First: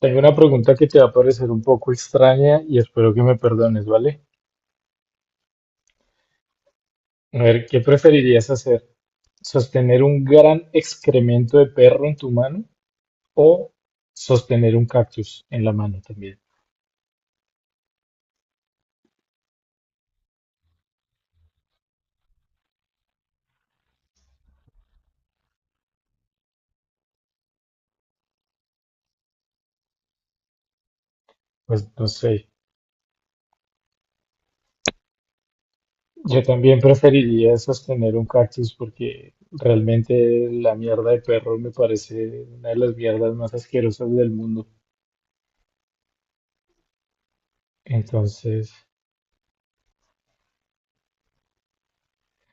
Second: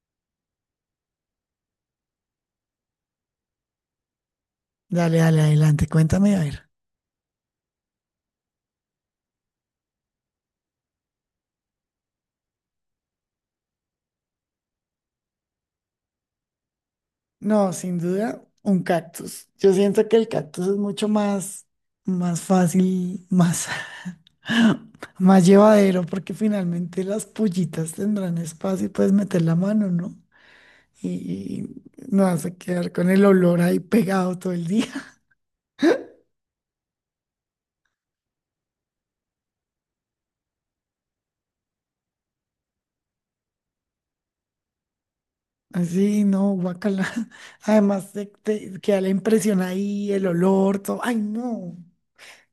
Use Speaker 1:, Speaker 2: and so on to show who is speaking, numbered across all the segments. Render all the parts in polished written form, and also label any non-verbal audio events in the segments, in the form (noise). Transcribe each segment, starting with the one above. Speaker 1: Tengo una pregunta que te va a parecer un poco extraña y espero que me perdones, ¿vale?
Speaker 2: Dale, dale, adelante, cuéntame, a ver.
Speaker 1: A ver, ¿qué preferirías hacer? ¿Sostener un gran excremento de perro en tu mano o sostener un cactus en la mano también?
Speaker 2: No, sin duda, un cactus. Yo siento que el cactus es mucho más fácil, (laughs) más llevadero, porque finalmente las pollitas tendrán espacio y puedes meter la mano, ¿no? Y, y
Speaker 1: Pues no
Speaker 2: no vas
Speaker 1: sé.
Speaker 2: a quedar con el olor ahí pegado todo el día.
Speaker 1: Yo también preferiría sostener un cactus porque realmente la mierda de perro me parece una de las mierdas más asquerosas del mundo.
Speaker 2: (laughs) Así, no, guacala. (laughs) Además, te,
Speaker 1: Entonces,
Speaker 2: te queda la impresión ahí, el olor, todo. Ay, no.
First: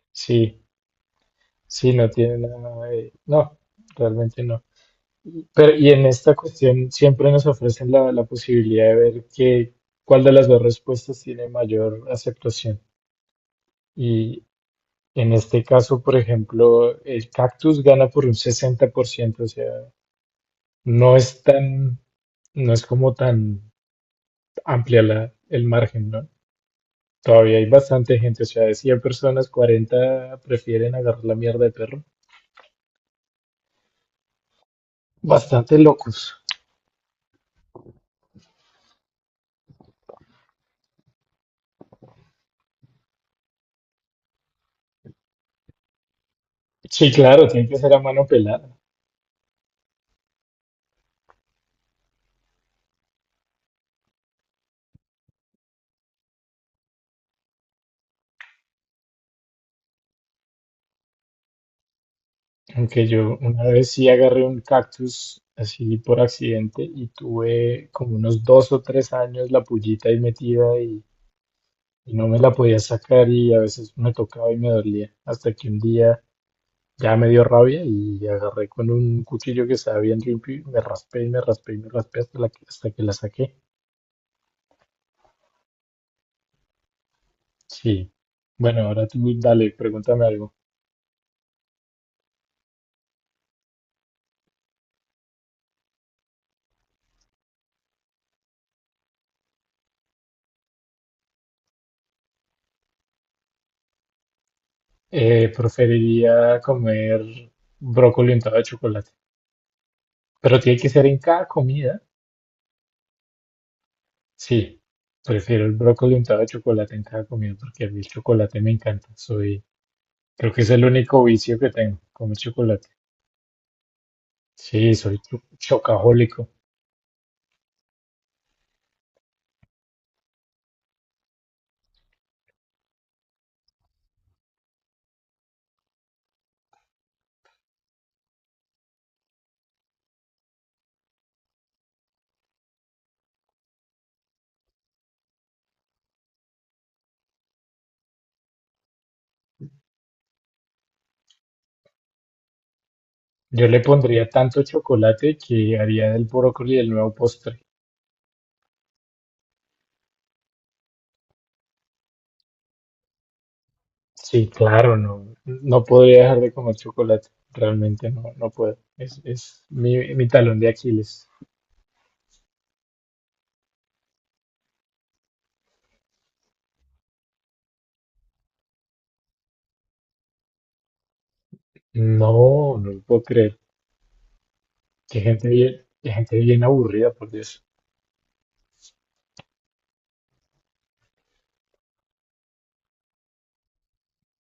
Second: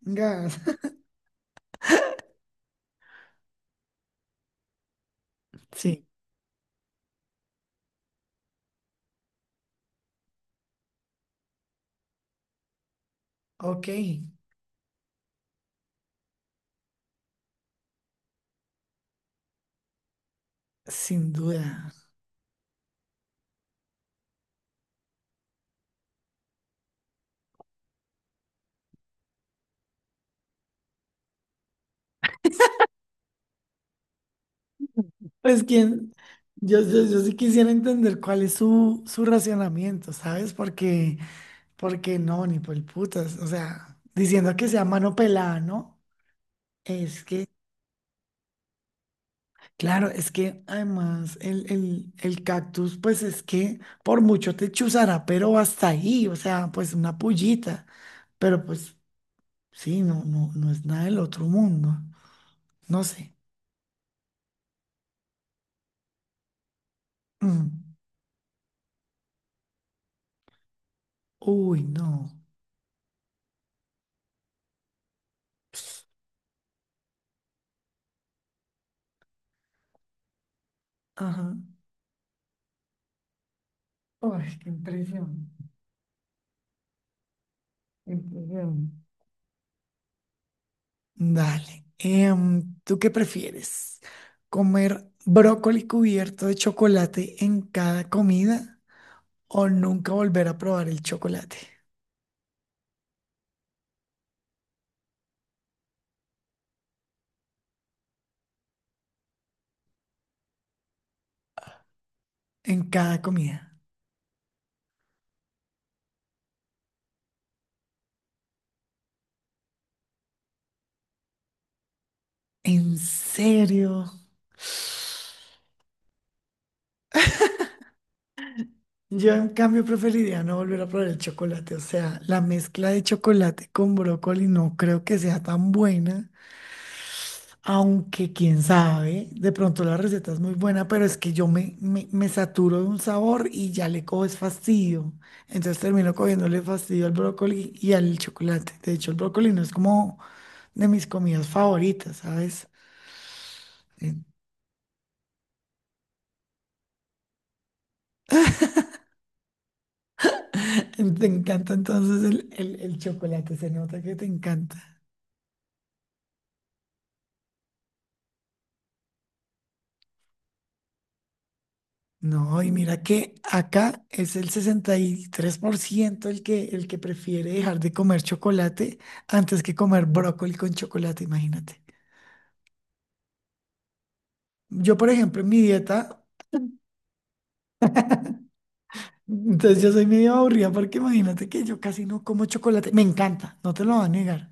Speaker 2: Gas.
Speaker 1: sí,
Speaker 2: (laughs)
Speaker 1: sí, no tiene nada de no, realmente no. Pero, y
Speaker 2: Sí,
Speaker 1: en esta cuestión siempre nos ofrecen la posibilidad de ver cuál de las dos respuestas tiene mayor aceptación.
Speaker 2: ok,
Speaker 1: Y en este caso, por ejemplo, el cactus gana por un 60%, o sea, no
Speaker 2: sin
Speaker 1: es
Speaker 2: duda.
Speaker 1: tan, no es como tan amplia el margen, ¿no? Todavía hay bastante gente, o sea, de 100 personas, 40 prefieren agarrar la mierda de perro.
Speaker 2: Pues
Speaker 1: Bastante
Speaker 2: quien,
Speaker 1: locos.
Speaker 2: yo sí quisiera entender cuál es su racionamiento, ¿sabes? Porque, porque no, ni por el putas, o sea, diciendo que sea mano pelada, ¿no?
Speaker 1: Sí,
Speaker 2: Es
Speaker 1: claro,
Speaker 2: que,
Speaker 1: tiene que ser a mano pelada.
Speaker 2: claro, es que además el cactus, pues es que por mucho te chuzará, pero hasta ahí, o sea, pues una pullita, pero pues sí, no, no, no es nada del otro mundo, no
Speaker 1: Aunque
Speaker 2: sé.
Speaker 1: yo una vez sí agarré un cactus así por accidente y
Speaker 2: Mm.
Speaker 1: tuve como unos 2 o 3 años la pullita ahí metida
Speaker 2: Uy,
Speaker 1: y no
Speaker 2: no.
Speaker 1: me la podía sacar y a veces me tocaba y me dolía. Hasta que un día ya me dio rabia y agarré con un cuchillo que estaba bien limpio y me raspé y me
Speaker 2: Ajá.
Speaker 1: raspé y me raspé hasta hasta que la saqué.
Speaker 2: Uy, qué impresión. Qué
Speaker 1: Sí. Bueno,
Speaker 2: impresión.
Speaker 1: ahora tú dale, pregúntame algo.
Speaker 2: Dale. ¿Tú qué prefieres? ¿Comer brócoli cubierto de chocolate en cada comida o nunca volver a probar el chocolate
Speaker 1: Preferiría comer brócoli untado de chocolate. Pero tiene que ser en cada comida.
Speaker 2: en cada comida?
Speaker 1: Sí, prefiero el brócoli untado de chocolate en cada comida porque a mí el chocolate me encanta. Creo que es el único vicio que tengo, comer chocolate.
Speaker 2: ¿En serio?
Speaker 1: Sí, soy chocajólico.
Speaker 2: Yo en cambio preferiría no volver a probar el chocolate. O sea, la mezcla de chocolate con brócoli no creo que sea tan buena. Aunque quién sabe, de pronto la receta es muy buena, pero es que yo me saturo de un sabor y ya le coges fastidio. Entonces termino cogiéndole fastidio al brócoli y al chocolate. De hecho, el brócoli no es como de mis comidas favoritas, ¿sabes?
Speaker 1: Yo le
Speaker 2: Eh,
Speaker 1: pondría tanto chocolate que haría del brócoli el nuevo postre.
Speaker 2: Te encanta entonces el chocolate, se nota que te
Speaker 1: Sí,
Speaker 2: encanta.
Speaker 1: claro, no, no podría dejar de comer chocolate. Realmente no, no puedo. Es mi talón de Aquiles.
Speaker 2: No, y mira que acá es el 63% el que prefiere dejar de comer chocolate antes que comer brócoli con chocolate, imagínate.
Speaker 1: No, no lo puedo creer.
Speaker 2: Yo, por ejemplo, en mi
Speaker 1: Qué
Speaker 2: dieta,
Speaker 1: gente bien aburrida, por Dios.
Speaker 2: entonces yo soy medio aburrida porque imagínate que yo casi no como chocolate. Me encanta, no te lo voy a negar.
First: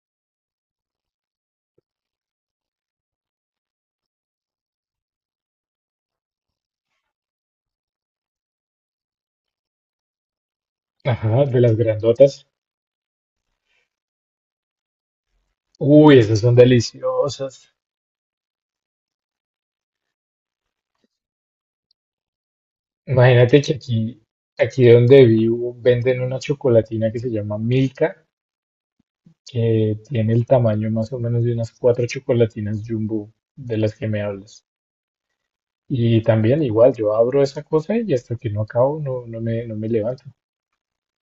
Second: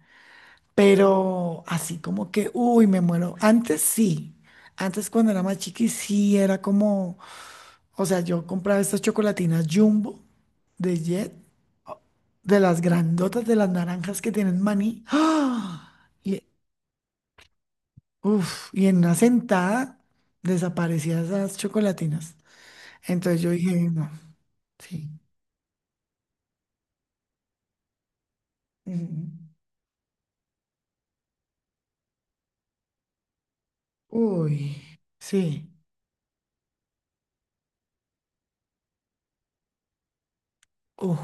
Speaker 2: Pero así como que, uy, me muero. Antes sí. Antes cuando era más chiqui, sí era como, o sea, yo compraba estas chocolatinas Jumbo de Jet,
Speaker 1: Ajá, de las
Speaker 2: o-
Speaker 1: grandotas.
Speaker 2: de las grandotas, de las naranjas que tienen maní. ¡Ah!
Speaker 1: Uy, esas
Speaker 2: Y,
Speaker 1: son deliciosas.
Speaker 2: uf, y en una sentada desaparecían esas chocolatinas. Entonces yo
Speaker 1: Imagínate que
Speaker 2: dije,
Speaker 1: aquí,
Speaker 2: no,
Speaker 1: aquí
Speaker 2: sí.
Speaker 1: donde vivo, venden una chocolatina que se llama Milka,
Speaker 2: Mm,
Speaker 1: que tiene el tamaño más o menos de unas 4 chocolatinas Jumbo de las que me hablas.
Speaker 2: uy, sí.
Speaker 1: Y también igual, yo abro esa cosa y hasta que no acabo, no me levanto.
Speaker 2: Uf,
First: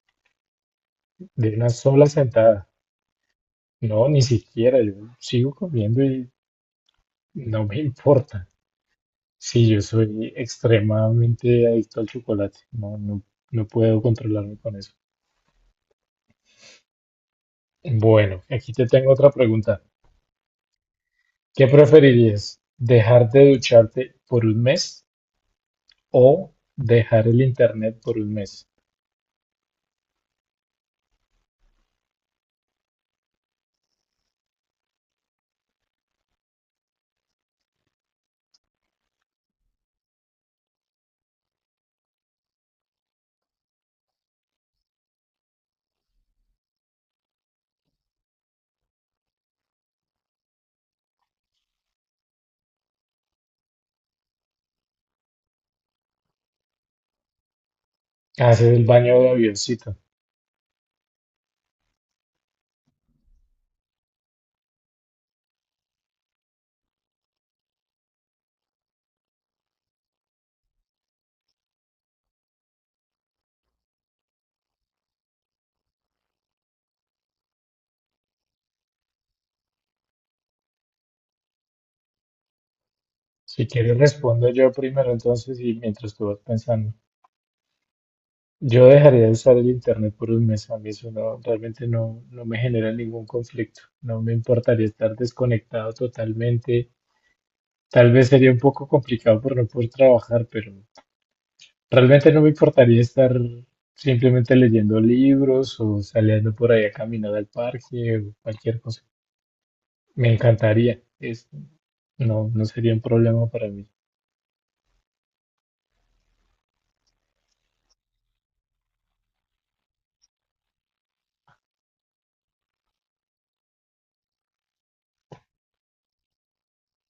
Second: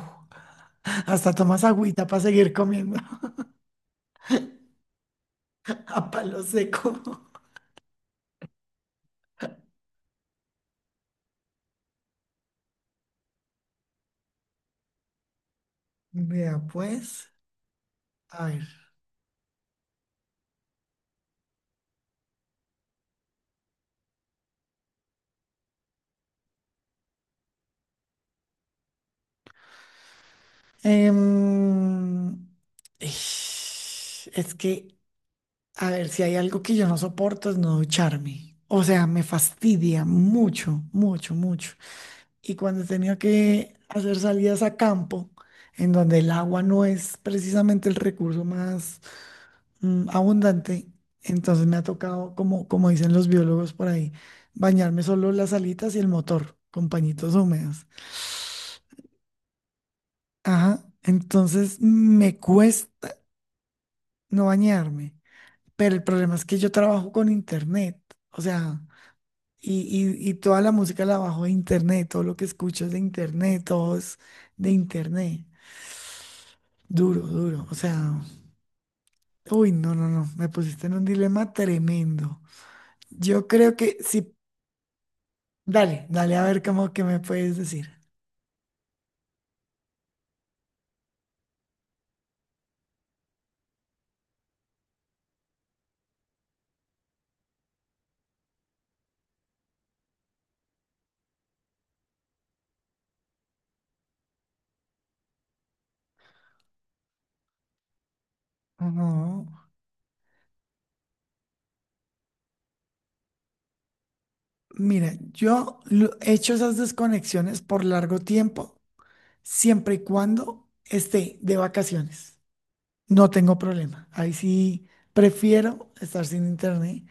Speaker 2: hasta
Speaker 1: De
Speaker 2: tomas
Speaker 1: una
Speaker 2: agüita
Speaker 1: sola
Speaker 2: para seguir
Speaker 1: sentada.
Speaker 2: comiendo
Speaker 1: No, ni siquiera, yo sigo
Speaker 2: (laughs) a
Speaker 1: comiendo y
Speaker 2: palo seco.
Speaker 1: no me (laughs) importa. Sí, yo soy extremadamente adicto al chocolate. No, no, no puedo controlarme con eso.
Speaker 2: Vea, pues,
Speaker 1: Bueno,
Speaker 2: a ver.
Speaker 1: aquí te tengo otra pregunta. ¿Qué preferirías? ¿Dejar de ducharte por un mes o dejar el internet por un mes?
Speaker 2: Em, es que, a ver, si hay algo que yo no soporto es no ducharme. O sea, me fastidia mucho, mucho, mucho. Y cuando he tenido que hacer salidas a campo, en donde el agua no es precisamente el recurso más abundante, entonces me ha tocado, como, como dicen los biólogos por ahí, bañarme solo las alitas y el motor con pañitos húmedos.
Speaker 1: Haces el baño de avioncito.
Speaker 2: Ajá, entonces me cuesta no bañarme, pero el problema es que yo trabajo con internet, o sea, y, y toda la música la bajo de internet, todo lo que escucho es de internet, todo es de internet. Duro, duro, o sea, uy, no, no, no, me pusiste en un dilema tremendo. Yo
Speaker 1: Si
Speaker 2: creo
Speaker 1: quieres,
Speaker 2: que si
Speaker 1: respondo yo primero entonces y
Speaker 2: Dale,
Speaker 1: mientras tú
Speaker 2: dale,
Speaker 1: vas
Speaker 2: a ver cómo
Speaker 1: pensando.
Speaker 2: que me puedes decir.
Speaker 1: Yo dejaría de usar el internet por un mes. A mí eso no, realmente no, no me genera ningún conflicto. No me importaría estar desconectado totalmente. Tal vez sería un poco complicado por no poder trabajar, pero realmente no me importaría estar simplemente leyendo libros o saliendo por ahí a caminar al parque o cualquier cosa.
Speaker 2: Ujú.
Speaker 1: Me encantaría. No, no sería un problema para mí.
Speaker 2: Mira, yo he hecho esas desconexiones por largo tiempo, siempre y cuando esté de vacaciones. No tengo problema. Ahí sí prefiero estar sin internet.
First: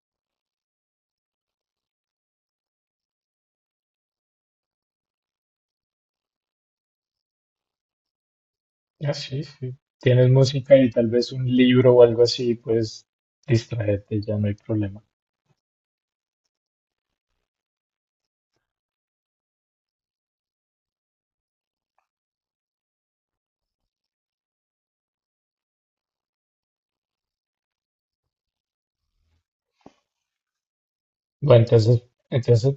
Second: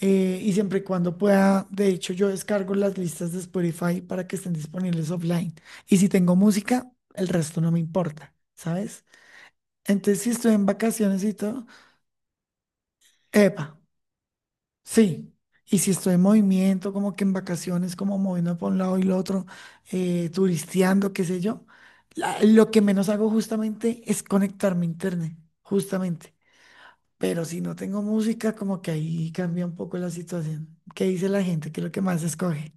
Speaker 2: Y siempre y cuando pueda, de hecho, yo descargo las listas de Spotify para que estén disponibles offline. Y si tengo música, el resto no me importa, ¿sabes?
Speaker 1: Ah, sí, sí.
Speaker 2: Entonces,
Speaker 1: Tienes
Speaker 2: si estoy en
Speaker 1: música y tal
Speaker 2: vacaciones
Speaker 1: vez
Speaker 2: y
Speaker 1: un
Speaker 2: todo,
Speaker 1: libro o algo así, pues
Speaker 2: epa,
Speaker 1: distraerte, ya no hay problema.
Speaker 2: sí, y si estoy en movimiento, como que en vacaciones, como moviendo por un lado y el otro, turisteando, qué sé yo, lo que menos hago justamente es conectarme a internet, justamente. Pero si no tengo música, como que ahí cambia un poco la situación. ¿Qué dice la
Speaker 1: Bueno,
Speaker 2: gente? ¿Qué es lo que
Speaker 1: entonces,
Speaker 2: más escoge?
Speaker 1: entonces,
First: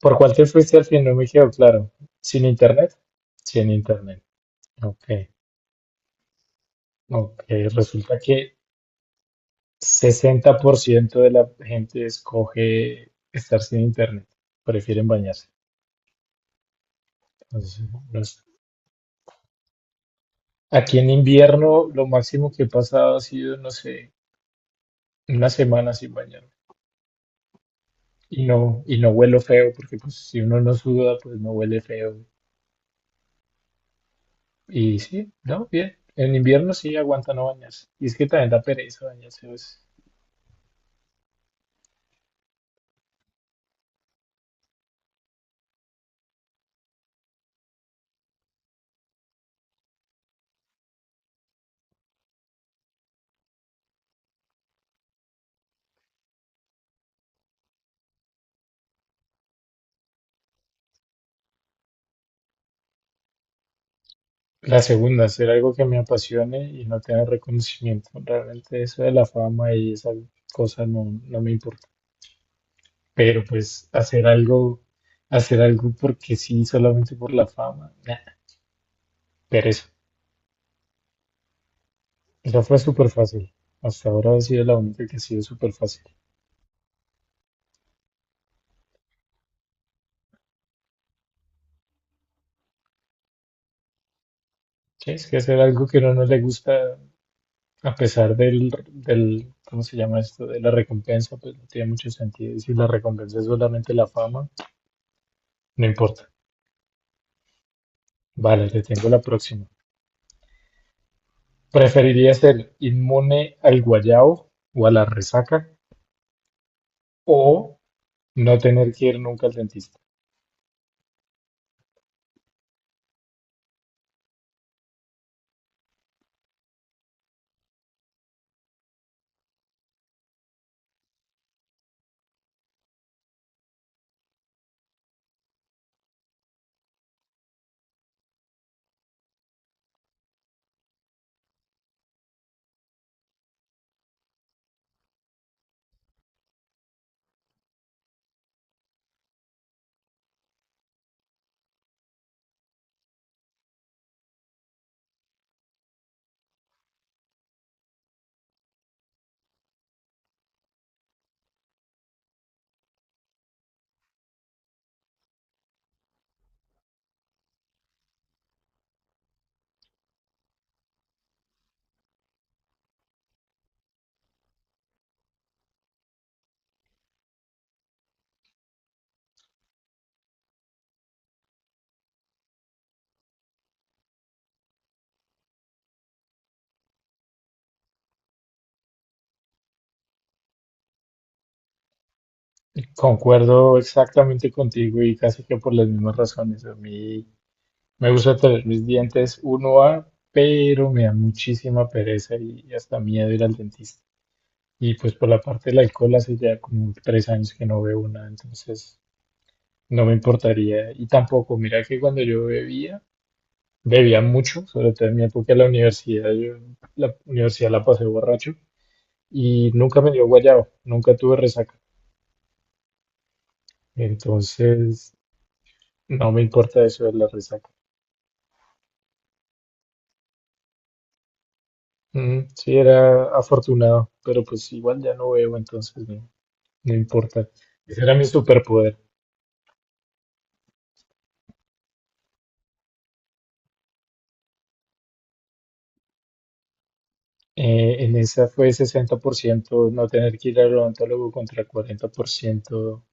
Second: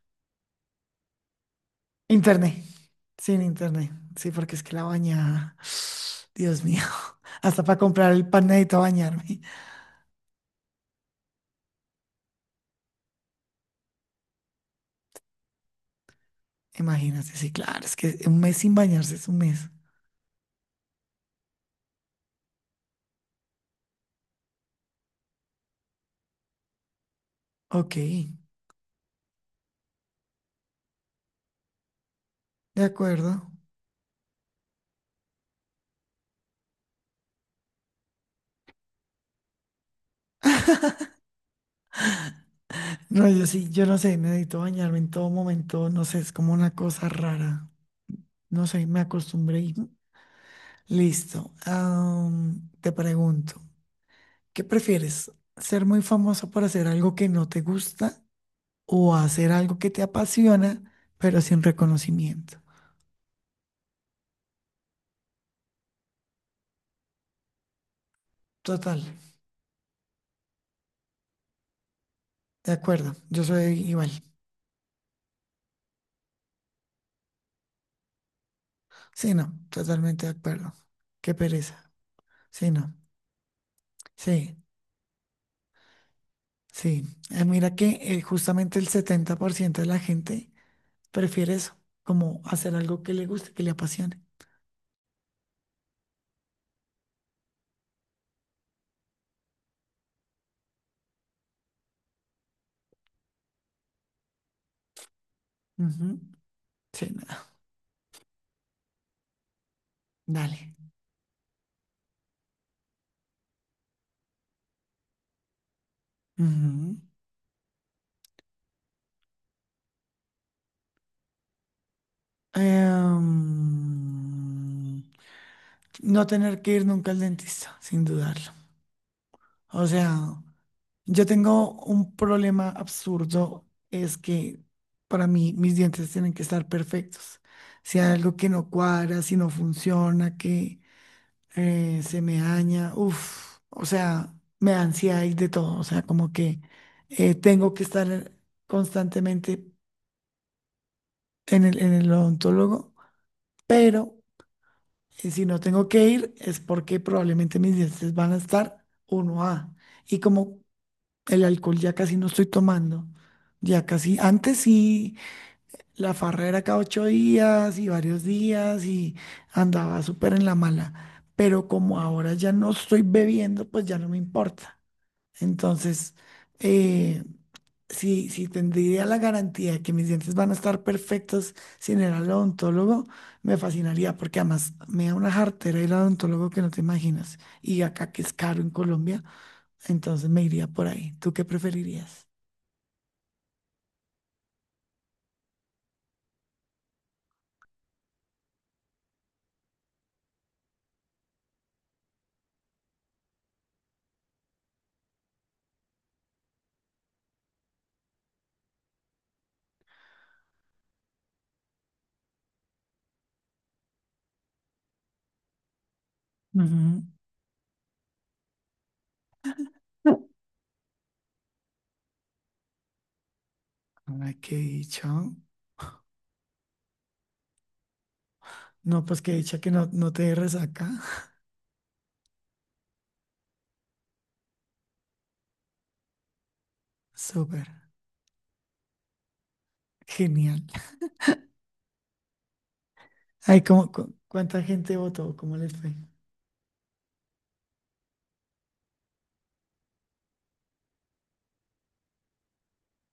Speaker 1: ¿por cuál te fuiste al fin? No me quedó claro. ¿Sin
Speaker 2: Internet,
Speaker 1: internet?
Speaker 2: sin
Speaker 1: Sin
Speaker 2: internet,
Speaker 1: internet.
Speaker 2: sí, porque es que la
Speaker 1: Ok,
Speaker 2: bañada, (sighs) Dios mío, (laughs)
Speaker 1: ok.
Speaker 2: hasta para comprar
Speaker 1: Resulta
Speaker 2: el pan
Speaker 1: que
Speaker 2: necesito bañarme.
Speaker 1: 60% de la gente escoge estar sin internet, prefieren bañarse.
Speaker 2: Imagínate, sí, claro,
Speaker 1: Entonces,
Speaker 2: es que
Speaker 1: no
Speaker 2: un
Speaker 1: es-
Speaker 2: mes sin bañarse es un mes.
Speaker 1: aquí en invierno lo máximo que he pasado ha sido, no sé, una semana sin bañarme.
Speaker 2: Ok.
Speaker 1: Y no huelo feo, porque pues si uno no suda, pues no huele feo.
Speaker 2: De acuerdo.
Speaker 1: Y sí, no, bien. En invierno sí aguanta no bañarse. Y es que también da pereza bañarse, pues.
Speaker 2: No, yo sí, yo no sé, me necesito bañarme en todo momento, no sé, es como una cosa rara. No sé, me acostumbré y listo. Te pregunto, ¿qué prefieres? ¿Ser muy famoso por hacer algo que no te gusta o hacer algo que te apasiona, pero sin reconocimiento?
Speaker 1: La segunda, hacer algo que me apasione y no tener reconocimiento. Realmente
Speaker 2: Total,
Speaker 1: eso de la fama y esa cosa no, no me importa.
Speaker 2: de acuerdo, yo
Speaker 1: Pero
Speaker 2: soy
Speaker 1: pues
Speaker 2: igual.
Speaker 1: hacer algo porque sí, solamente por la fama, nah,
Speaker 2: Sí, no,
Speaker 1: pero eso
Speaker 2: totalmente de acuerdo. Qué pereza.
Speaker 1: eso
Speaker 2: Sí,
Speaker 1: fue
Speaker 2: no,
Speaker 1: súper fácil. Hasta ahora ha
Speaker 2: sí,
Speaker 1: sido la única que ha sido súper fácil.
Speaker 2: sí. Mira que justamente el 70% de la gente prefiere eso, como hacer algo que le guste, que le apasione.
Speaker 1: Sí, es que hacer algo que a uno no le gusta, a pesar ¿cómo se llama esto? De la recompensa, pues no tiene mucho sentido. Y si la recompensa es solamente la fama, no
Speaker 2: Ujú,
Speaker 1: importa.
Speaker 2: sí, nada.
Speaker 1: Vale, le tengo la próxima.
Speaker 2: Dale.
Speaker 1: ¿Preferiría ser inmune al guayao o a la resaca
Speaker 2: Ujú.
Speaker 1: o no tener que ir nunca al dentista?
Speaker 2: Em, no tener que ir nunca al dentista, sin dudarlo. O sea, yo tengo un problema absurdo, es que para mí mis dientes tienen que estar perfectos. Si hay algo que no cuadra, si no funciona, que se me daña, uff, o sea, me da ansiedad y de todo, o sea, como que tengo que estar constantemente en el odontólogo, pero si no tengo que ir es porque probablemente mis dientes van a estar uno a y como el alcohol ya casi no estoy tomando, ya casi, antes sí, la farra era cada 8 días y varios días y andaba súper en la mala. Pero como ahora ya no estoy bebiendo, pues ya no me importa. Entonces, eh, si tendría la garantía de que mis dientes van a estar perfectos sin el odontólogo, me fascinaría, porque además me da una jartera el odontólogo que no te imaginas. Y acá que es caro en Colombia, entonces me iría por ahí. ¿Tú qué preferirías?
Speaker 1: Concuerdo exactamente contigo y casi que por las mismas razones. A mí me gusta tener mis dientes uno a, pero me da muchísima pereza y hasta miedo ir al dentista. Y pues por la parte del alcohol hace ya como 3 años que no veo una, entonces no me importaría. Y tampoco, mira que cuando yo bebía mucho, sobre todo en mi época de la universidad, yo
Speaker 2: Ujú.
Speaker 1: la universidad la pasé borracho y nunca me dio guayabo, nunca tuve resaca.
Speaker 2: Ay, qué
Speaker 1: Entonces
Speaker 2: dicho.
Speaker 1: no me importa eso de la resaca.
Speaker 2: No, pues qué dicha que no, no te dé resaca. (laughs)
Speaker 1: Mm, sí, era afortunado, pero pues igual ya no veo, entonces no, no importa.
Speaker 2: Súper.
Speaker 1: Ese era mi superpoder.
Speaker 2: Genial. Ay, ¿cómo, cu- cuánta gente votó? ¿Cómo les fue?
Speaker 1: En esa fue 60% no tener que ir al odontólogo contra 40%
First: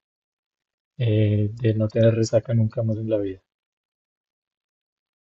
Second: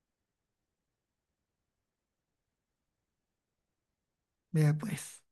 Speaker 1: de no tener resaca nunca más en la vida.
Speaker 2: Vea pues.